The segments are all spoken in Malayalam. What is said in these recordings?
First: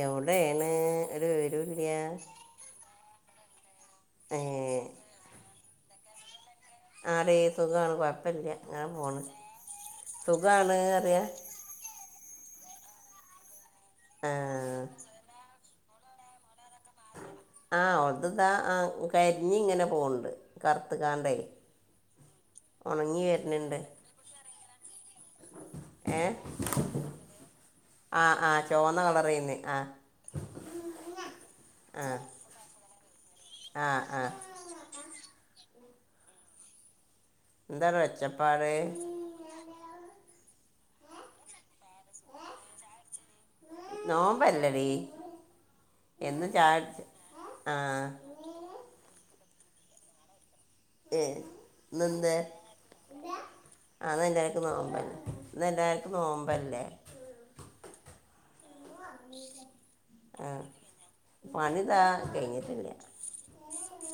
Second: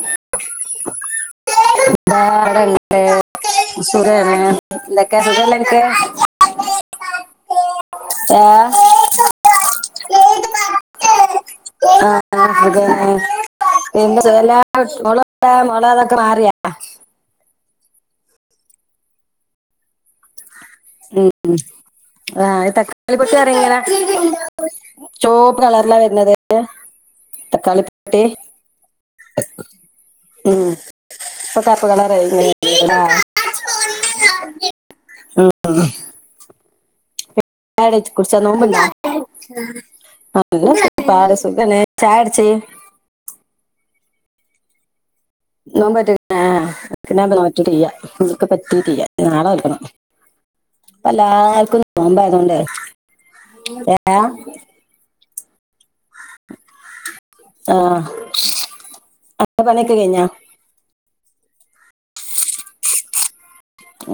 എവിടെയാണ് ഒരു വിവരുല്ല സുഖല്ലേ സുരല്ലന ക്ക്. അതെ സുഖാണ് ഏ ആ കൊഴപ്പില്ല. ങ്ങനെ പോണ്. സുഖാണ് അറിയ ആ ആ അതള [unintelligible] ല്ലാതാക്കറആറിയ. ആഹ് ഉത്താ ആ കരിഞ്ഇങ്ങനെ പോണ്ട് ഉം ആ തക്കാളി ഉണങ്ങി പൊട്ടിറങ്ങന വരുന്നുണ്ട് ചോപ്പ് കളറല്ലാ ഏ വരുന്നത് തക്കാളി പട്ടി ആ ആ ചുവന്ന കളർ ചെയ്യുന്നത് ആ ഉ ഇപ്പൊ കപ്പ ആ കളറ ഇങ്ങന ആ ആ ആഹ് വട എന്താണ് കുറിച്ച ഒച്ചപ്പാട് നോമ്പിണ്ട സുഖല്ലേ ചാ ചായടിച്ച് നോമ്പല്ലടീ. നോ ആ പറ്റീ്യ നക്ക് പറ്റി തീ്യ ഞളെ വെക്കണം. അല്ല ഏ, ആക്ക ഇന്നെന്ത് പോമ്പയതുകൊണ്ട് ഏ ഇ എല്ലാവർക്കും നോമ്പല്ലേ. ആഹ്. ആഹ് പണിതാ കഴിഞ്ഞിട്ടില്ല.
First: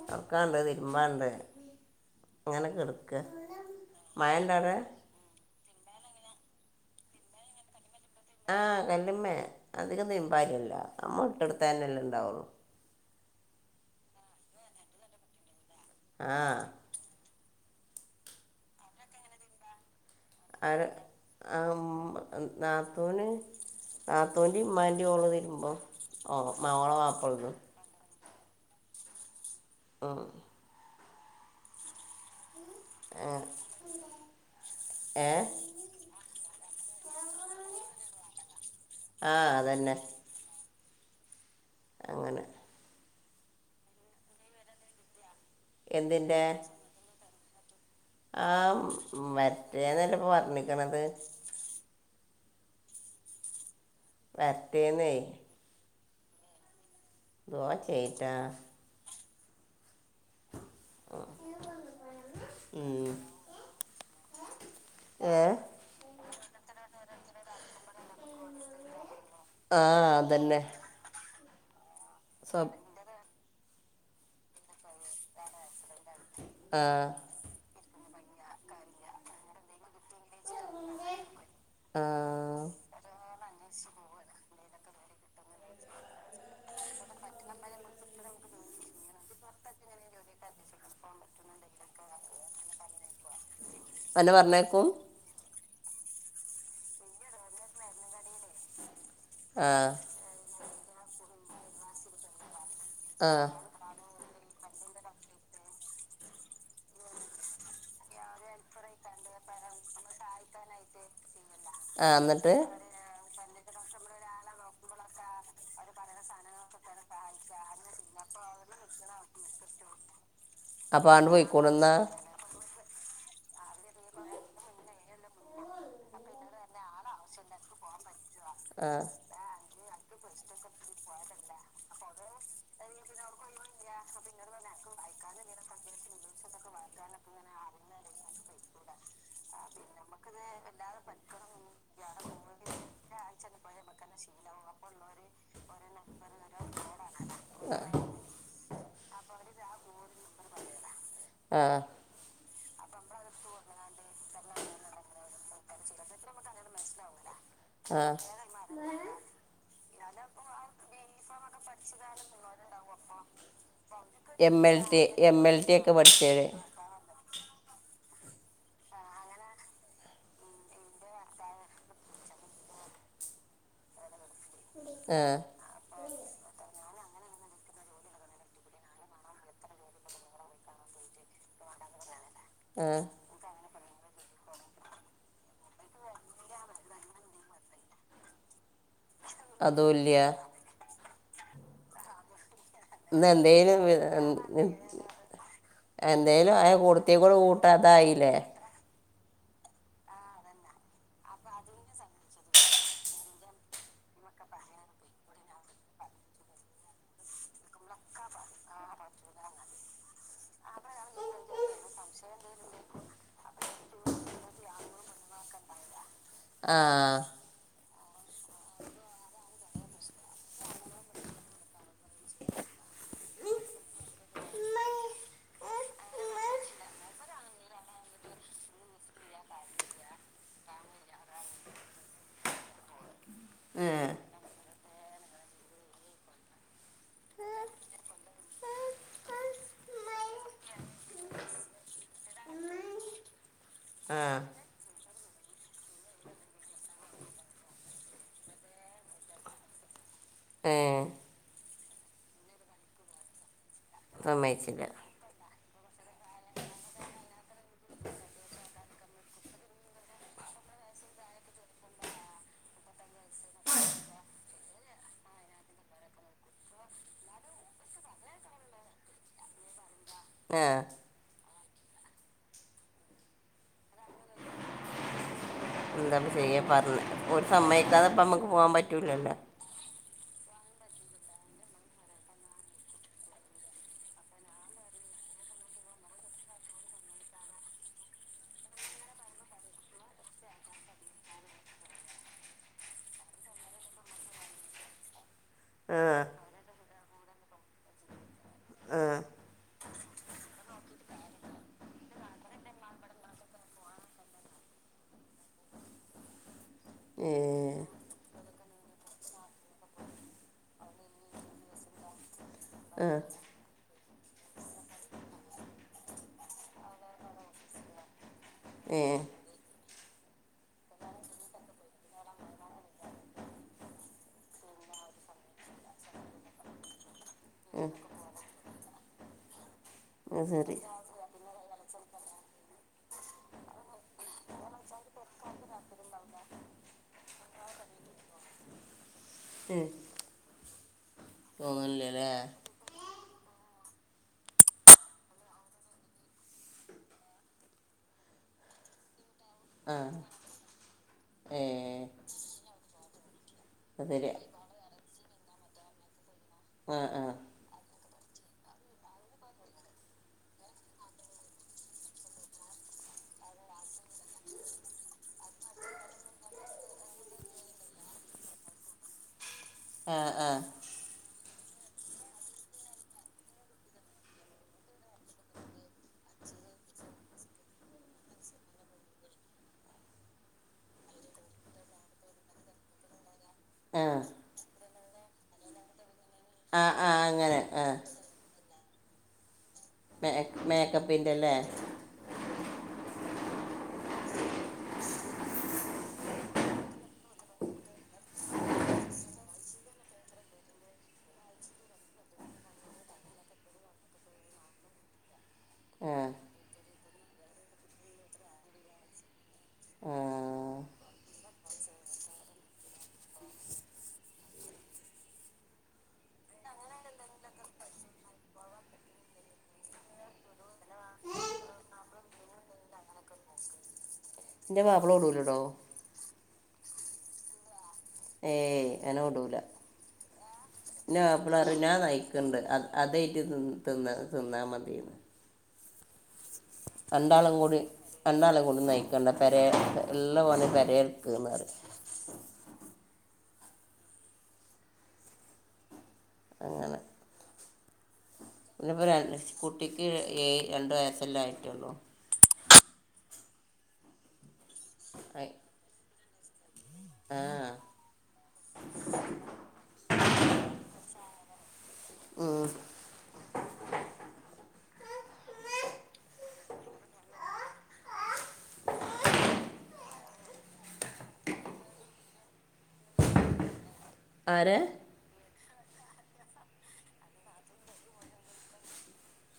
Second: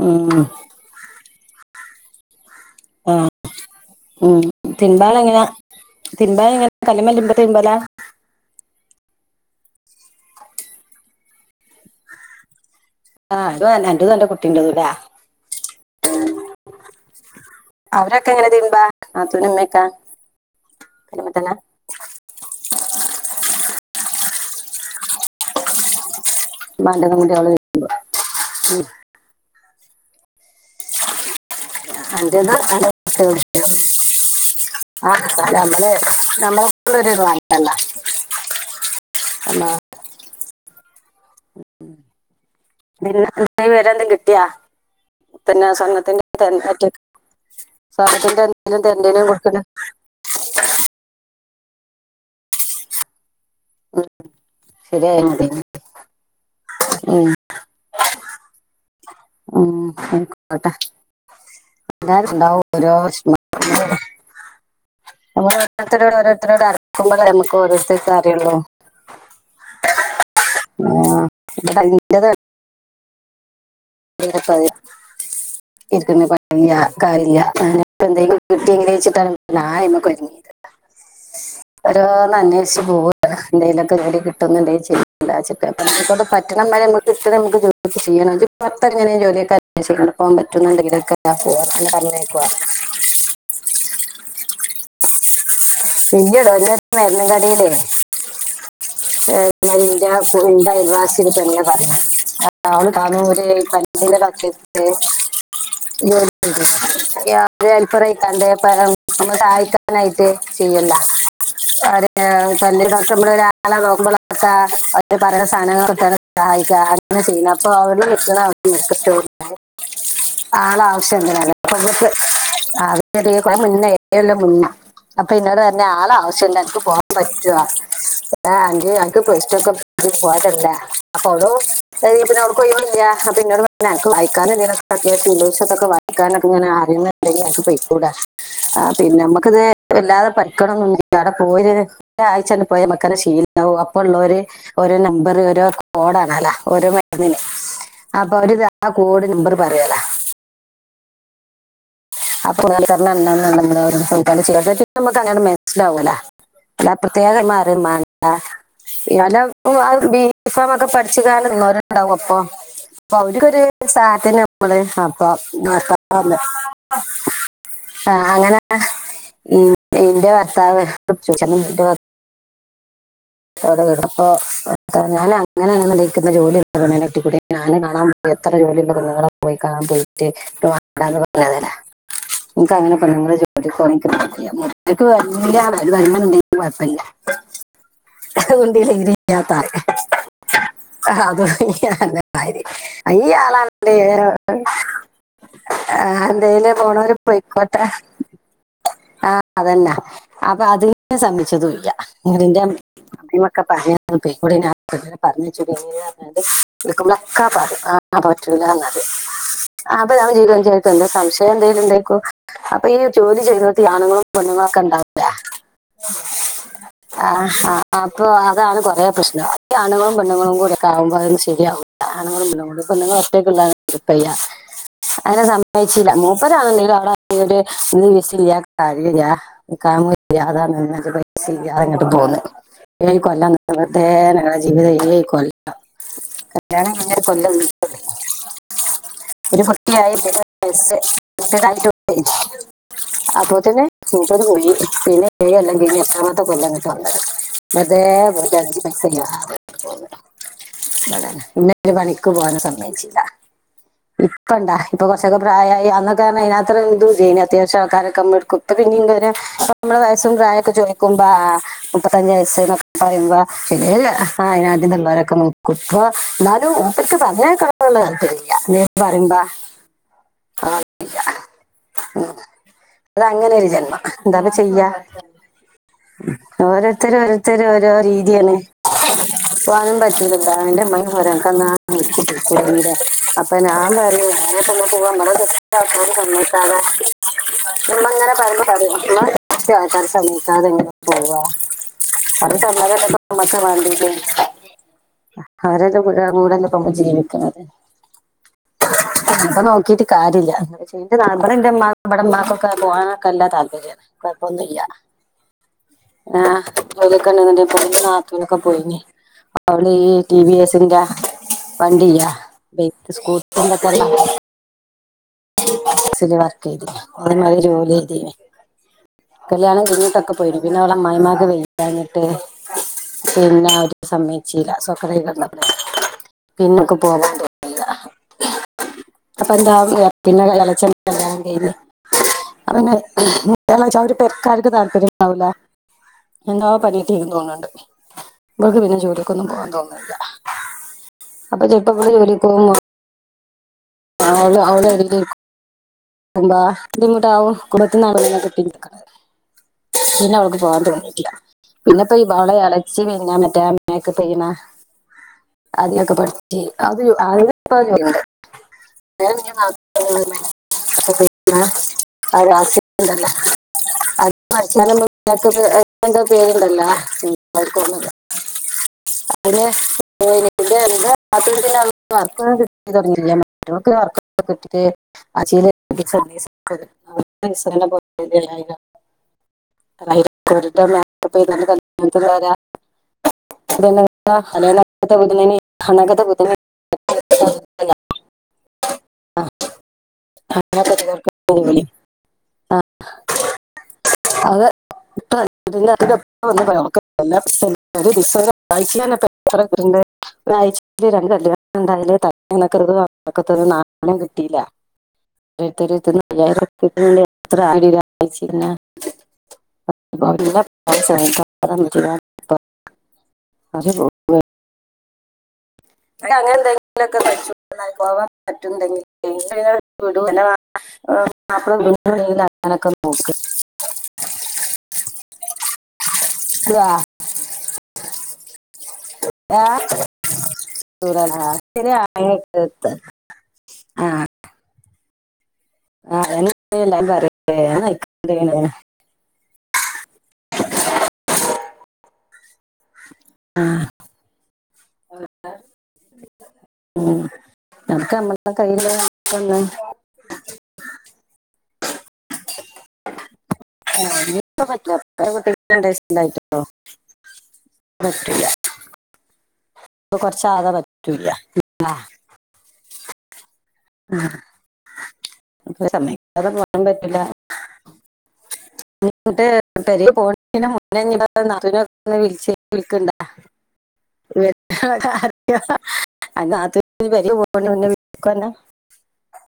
ഉം നടക്കാണ്ട് തിരുമാണ്ട്. ആ അങ്ങനെയൊക്കെടുക്ക മായണ്ടടെ. തിൻമ്പ എങ്ങന കല്മ്മേ തിൻമ്പല. ആഹ് കല്ല്മ്മേ അധികം നിമ്പാര്യല്ല നമ്മ ഇട്ടെടുത്തന്നെല്ലാം ഇണ്ടാവുള്ളു. ആ അ എന്റെതു അന്റെ കുട്ടിന്റതൂല്ലേ. ആഹ് അവരൊക്കെ എങ്ങനെ തീമ്പാ നാത്തൂനുമ്മയൊക്ക. അത് ആമ്മ നാത്തൂന് താത്തോന്റെ ഉമ്മാന്റെ ഓള് തരുമ്പോ ഓ മാവോളെ വപ്പള്ളു. ഉം ആഹ് അ ആ ഏ ഞമ്മ ഞമ്മള [unintelligible] ആഅതന്നെ. അങ്ങനെ നിന്ന വരെന്ത കിട്ടിയാ. പിന്നെ സ്വർണ്ണത്തിന്റെ ആഹ് വറ്റേന്നല്ലപ്പൊ പറണിക്കണത്. മറ്റേതെ ശരിയായി മതി ഉം. ദോ ചേറ്റാ [unintelligible] ട്ട എല്ല ഇണ്ടാവും ഓരോ ഉം. വേഷ നമ്മൾ ഏഹ് ഓരോരുത്തരോട് ഓരോരുത്തരോട് അറക്കുമ്പോ നമുക്ക് ഓരോരുത്തർക്ക് അറിയുള്ളൂ. ആഹ് അതന്നെ. [unintelligible] സ ഇക്കുന്ന പ ആഹ് കാര്യല്ല. ഇന്തങ്കക്കും കിട്ടി എങ്ങെച്ചിട്ടായ്മക്കൊരുങ്ങി. ഒരു ആഹ് നന്നഷി പോവ എന്തെലുക്കെ എടി കിട്ടുന്നുണ്ട ശ പ പറ്റണംരെക്ക് ഇ നക്ക്ചെയ്യണ പുറത്ത എങ്ങനെയും ജോലിയൊക്കെ അണ്ട് പോകാൻ പറ്റുന്നുണ്ട് ഇതൊക്കെ പോവാ അ പറഞ്ഞെക്കുവാ അന്നെ പറഞ്ഞേക്കും. ഇല്ലടോ ഒന്ന മരുന്ന കടില്ലേ? ആഹ് ന്തസട്ട [unintelligible] [unintelligible] പറയാ കാ ആഹ് പണ്ടികൊക്കെത്ത് [unintelligible] ജോലിയുണ്ടൊ അല്പറയിക്കാണ്ട് [unintelligible] ഒന്നു സഹായിക്കാനായിട്ട് [unintelligible] ആഹ് ഏ എന്നിട്ട് പല്ല് ഡോക്ടറ് ഇവിടൊരാ ല നോക്കുമ്പോൾ ഒക്കെ പറയുന്ന സാധനങ്ങള് സഹായിക്കാ അങ്ങനാ ചെയ്യുന്ന് അപ്പൊ അവള് ആളെ അപ്പൊ ആവശ്യം ആണ്ട് എന്തിനാ പോയിക്കൂടെന്നാ ചടിയ [unintelligible] മുന്നല്ല [unintelligible] മുന്ന [unintelligible] അപ്പൊ ഇന്നോട് പറഞ്ഞു ആളെ ആവശ്യൊണ്ട് എനക്ക് പോവാൻ പറ്റുവോ അഞ് [unintelligible] ആഹ് അനക്ക് പേസ്റ്റൊക്കെ പോട്ടില്ലേ [unintelligible] അപ്പൊ അന്നെവിടെ [unintelligible] പിന്നോട് വായിക്കാനും നിക്ക ദശസത്തൊക്കെ [unintelligible] അപ്പൊ ഇന്നോട് പറഞ്ഞു അനക്ക് വായിക്കാനെന്തേലൊക്കെ ഞൻ [unintelligible] അറുന്നുണ്ടെക്ക് പോയി [unintelligible] ട ആ പിന്നെ നമ്മുക്കിത് ഇല്ലാതെ പഠിക്കണൊന്നൊന്നുവില്ല അവിടെ പോയി ഒരാഴ്ച തന്നെ പോയാ നമക്കത് ശീലാകും അപ്പൊ ഉള്ളോര് ഓരോ നമ്പര് ഓരോ കോഡാണ് അല്ല ഓരോ മരുന്നിന് അപ്പൊ അവരത് ആ കോട് നമ്പര് പറയാലോ ആഹ് കുൽണം [unintelligible] നമ്മക്കങ്ങനെ മനസിലാവൂല്ല അല്ലാതെ പ്രത്യേക ആരേം ആഹ് വേണ്ട അല്ലെ [unintelligible] ബി ഫാമൊക്കെ പഠിച്ചു കാണുന്നരുണ്ടാവും [unintelligible] അപ്പൊ അപ്പ അവർക്കൊരു സാ എം എൽ നമ്മള് ടി എം എൽ അപ്പപ്പ ടി ഒക്കെ പഠിച്ചേര് [unintelligible] ആ അങ്ങനെ ഇ ഇന്റെ ഭർത്താവ് [unintelligible] അവിടെ വിടും അപ്പൊ ഞാൻ ആഹ് അങ്ങനെയയിക്കുന്ന [unintelligible] ജോലി അതുകൊെ ഒറ്റ കൂട്ടി ഞും [unintelligible] കാണാൻ പോയിട്ട് എത്ര ജോലിയുള്ള പെണ്ണുങ്ങളെ കാണാൻ പോയിട്ട് പറഞ്ഞതല്ലെ [unintelligible] നിനക്ക് അങ്ങനെ ആഹ് പറയാം നിങ്ങള് ജോ റ വ വരുണ്ടെ [unintelligible] കൊഴപ്പവില്ല ഉണ്ടില ഇ ത അതുംല്ല അത നല്ല ക [unintelligible] ഇന്ന് അയ്യ [unintelligible] എന്തേലും ആളാണല്ലേ ആ ആയ എന്തേലും പോണവര് കൂടുത്തി കൂടെ കൂട്ടാ പോയ്ക്കോട്ടെ അതായില്ലേ ആ അത് തന്നെ അപ്പൊ അതിന് ശ്രമിച്ചതുവില്ല അടിന്റെ [unintelligible] ആ ആ പറ്റൂല്ലാന്ന് പറയും ആ അപ്പൊ നമ്മ ജീവിതംചാരിക്കോ [unintelligible] സംശയം എന്തേലും ഉണ്ടക്കോ അപ്പൊ ഈ ജോലി ചെയ്യുന്നിടത്തീ ആണുങ്ങളും പെണ്ണുങ്ങളും [unintelligible] ആ അപ്പോ അതാണ് കൊറേ പ്രശ്നം ആ അപ്പൊ [unintelligible] ഈ ആണുങ്ങളും പെണ്ണുങ്ങളും കൂടൊക്കെ ആവുമ്പോ അതൊന്നും ശരിയാവൂല്ല ആണുങ്ങളും പെണ്ണുങ്ങളും ഈ പെണ്ണുങ്ങള് ഒറ്റക്ക് ഉണ്ടാരുന്നെ കൊഴപ്പവില്ല അങ്ങനെ സമ്മയിച്ചില്ല മൂപ്പരാണെങ്കിലും അവിടെ വീട് [unintelligible] സാമോ [unintelligible] ഇല്ല അതാണ് എന്നിട്ട് [unintelligible] പൈസ ഇല്ലാതെ ഇങ്ങോട്ട് പോന്നെ കൊല്ലാംത്തെേ ഏഹ് [unintelligible] ഞങ്ങടെ ജീവിതം ഏഴു കൊല്ലം കല്യാണം കഴിഞ്ഞിട്ട് കൊല്ലം [unintelligible] ഒരു കുട്ടിയായി ബ [unintelligible] അപ്പൊ തന്നെ ആഹ് മൂപ്പര് പോയി പിന്നെ ഏഴു കൊല്ലം കഴിഞ്ഞ് എട്ടാമത്തെ കൊല്ലവാ ഇങ്ങട്ട് വന്നെ മതേ വ അസ ഏഹ് [unintelligible] എന്നെയൊട്ട് പണിക്ക് പോകാനും സമ്മതിക്കൂല്ല ഇപ്പണ്ടോ സമ്മയിച്ചില്ല ഇപ്പൊ കൊറച്ചൊക്കെ പ്രായാ അന്നൊക്കെ അതിനകത്ര എ [unintelligible] ചെയ അത്യാവശ്യം ആൾക്കാരൊക്കെ ഇപ്പന്ന ഇ [unintelligible] നമ്മ വയസും പ്രായൊക്കെ ചെ ചോയ്ക്കുമ്പ ആ മുപ്പത്തഞ്ച് വയസ് എന്നൊക്കെ പറയുമ്പോ പിന്നെ അതിന [unintelligible] ആദ്യംള്ളവരൊക്കെ [unintelligible] നോക്കും എന്നാലും [unintelligible] നൻ പറയുമ്പോ ആ ഉം അതങ്ങനെ ഒരു ജന്മം എന്തായിപ്പൊ ചെയ്യാ എന്താണ് ചെയ്യാൻ ഓരോരുത്തര് പറഞ്ഞത് ഒരു ഓരോരുത്തര് ഓരോ സമ്മതിക്കാതെ ഇപ്പം നമുക്ക് രീതിയാണ് പോകാൻ പറ്റൂലല്ലോ അപ്പൊ അത് പറ്റന്റെമ്മരൊക്കെ [unintelligible] അപ്പൊ ഞാൻ പറയും [unintelligible] [unintelligible] നമ്മ ഇങ്ങനെ പറഞ്ഞ [unintelligible] ശ്രമിക്കാതെ എങ്ങനെ പോവാ അത് ത അമ്മ [unintelligible] അവരെല്ലാം ക ആ കൂടെല്ല പോ ജീവിക്ക ആ അപ്പൊ നോക്കീട്ട് കാര്യല്ല പക്ഷെ എന്റെ നമ്മ എ നമ്മടമാക്കൊക്കെ പോകാനൊക്കെ എല്ലാ താല്പര്യം പ്പൊന്നില്ല [inaudible] [inaudible] ആ [unintelligible] ഏ ണ്ടത്തനൊക്കെ പോയി അവള് ഈ ടി വി എസിന്റെ വണ്ടിയ്യാ ആ സ്കൂ [unintelligible] ചല് വർക്ക് ചെയ്തി അത്മാര് പോലെ ചെയതി ഏ കല്യാണം കഴിഞ്ഞിട്ടൊക്കെ പോയിന് പിന്നെ അവള അമായിമാക്ക് വെ കഴിഞ്ഞിട്ട് പിന്നെ ഒരു സമയച്ചല്ല [unintelligible] പിന്നക്കെ പോവാൻ അപ്പൊ എന്താ പിന്നെ ആ ശരി വളച്ചെൻ കയ്ല് അനെ കേരളെച്ച അവര് പെക്കാർക്ക് താല്പര്യം ഉണ്ടാവൂല എന്താവാ പനട്ടേക്കന്ന് തോന്നുന്നുണ്ട് ഇമ്മക്ക് പിന്നെ ജോലിക്കൊന്നും പോകൻ ഏ തോന്നില്ല അപ്പൊ ചെറുപ്പ ഇവള് തോന്നുന്നില്ലല്ലേ ജോലിക് അവ അവളെ [unintelligible] [unintelligible] ബുദ്മുട്ടാവും കുടത്തി നടാ കിട്ട ആ പിന്നെ അവക്ക് പോവാൻ തോന്നിട്ടില്ല ഏ പിന്നെപ്പ ഈ വളെ ഇലച്ചി വങ്ങ ട്ട മക്ക് അത് ശരി ചെയ്യണ അധികൊക്കെ പഠിച്ച ആ അത് ആ അ [unintelligible] അ ഇ അ അസുംല്ല അത്സാന പേരുണ്ടല്ലോന്ന അെ പോ ആ ആ വർക്കൊ കിി തുടങ്ങി മറ്റക്ക് വർക്കക്കെ കിട്ടിട്ട് ആീ രാ ആ [unintelligible] ആ ആ അങ്ങനെ ആ ആഹ മ മേക്കപ്പിന്റെല്ലേ [inaudible] അതെ ഇണ്ട് ഒരാഴ്ച രല് എന്തായാല തക്കത്ക്ക നാള കിട്ടയില്ല ആ ത്രന്ന ആ [unintelligible] അ [unintelligible] അങ്ങനെ എന്തെങ്കിലും ഒക്കെ പഠിച്ചോ ൻ പറ്റെ വി ോട്ടക്ക എന്റെ പാപ്പളോഓടലടോ വാ ഏയ് അനോടൂല ചൂടാണ്. ആ, ാപ്പള ശരി, അറിഞ്ഞഞാൻ ആ, അങ്ങനെയൊക്കെ നയിക്കണ്ട് അ എടുത്ത്. അതായിട്ട് തി തിന്ന തിന്നാ മതിന്ന് ആഹ് എന്ന രണ്ടാളും കൂടി രണ്ടാളും കൂടി നയിക്കണ്ട പര ള്ള പണി പരയൽക്കന്ന് ഉ ആഹ നക്കമ്മ ഇനിപ്പോ ര കുട്ടിക്ക് ഏ രണ്ട വയസ്സെല്ലാം ആയിട്ടുള്ളു ആയി. റ്റേസ്ായിട്ടുള്ളോ ആ പറ്റില്ല അപ്പ കൊറച്ചാക പറ്റൂല്ല ആ അപ്പൊ സമയക്കതെ പോൻ പറ്റില്ല ആഹ ട്ട് പെരി പോ മ നറനൊ ഒ വിളിച്ച വിളിക്കണ്ടാ ആരെ നാത്തൂൻ പെരീ പോണത്തിന് മുന്നേ വിളിക്കോ അന്നേ [unintelligible]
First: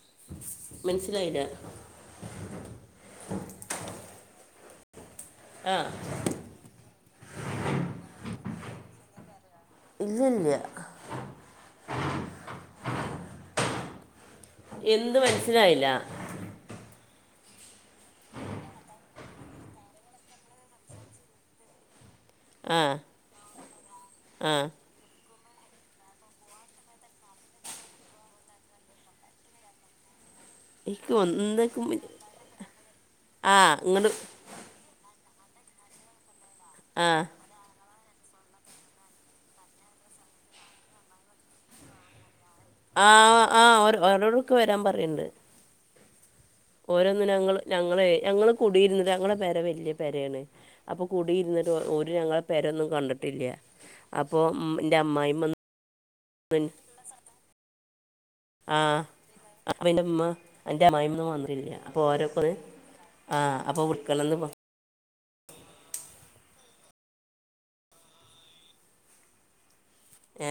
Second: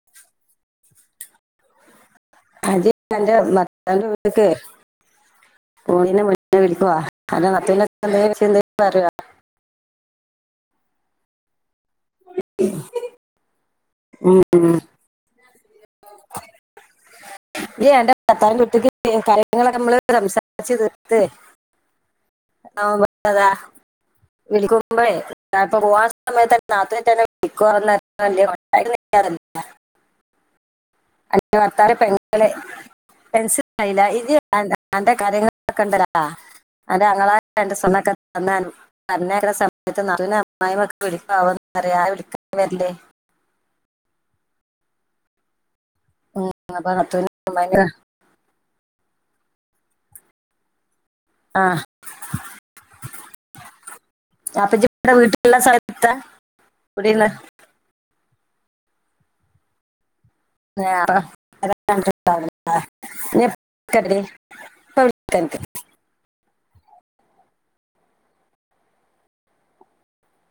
മനസിലായില്ല അജ എന്റെ ഭർത്താവിന്റെ വീട്ടക്ക ആ ണെ മുന്ന വിളിക്കുവവാ അല്ല മത്തില്ലന്ത ചിന്ത പറവാ ഇല്ല്യ ല്ല്യ ഉം മനസ്സിൽ ആയില്ല ഇ എൻ്റെ കത്താനൻ കുട്ടിക്ക് കാര്യങ്ങളൊക്കെ നമ്മള് സംസാരിച്ച്ു തീർത്ത ആ അതാ ആ വിളിക്കുമ്പോഴ് കപ്പ പോകൻ സമയത്ത്ന്നെ നത്ത തന്നെ വിിക്കുണ്ട എനിക്ക് ആ എന്തൊക്കെ ഭർത്താവിന്റെ പെങ്ങളെ ആ മനസ്സിൽ ആയല്ലേ ഇങ്ങോട്ട് ജി അന്റെ കാര്യങ്ങളൊക്കെണ്ടല്ല അ ആ അഞങ്ങളവണ്ണ എന്നഞ്ഞക്കുന്ന സമയത്ത് നല്ല അമ്മായി ഒക്കെ വിളിക്കവാറിയ വിള ആ ആ ഓരോടക്ക വരാൻ പറയണ്ട് ഉം അപ്പൊ ഓരോന്ന നത്തൂന് ഞങ്ങള് ഉമ്മാന്റെ ഞങ്ങള് ഞങ്ങള് കുടിയിരുന്നത് ഞങ്ങളുടെ പേര വല്യ പേരയാണ് അപ്പൊ ആ കൂടിയിരുന്നിട്ട് ഒരു ഞങ്ങളെ പേരൊന്നും കണ്ടിട്ടില്ല അപ്പോൾ എൻ്റെ ചപ്പ അമ്മായിമ്മ വീട്ടിലുള്ള സ്ഥലത്താ കുടില്ല ആ അപ്പൊന്റമ്മ ആ ഒന്ന് ആ അപ്പോൾ താങ്ക് വിളിക്കണമെന്ന് യു ഏ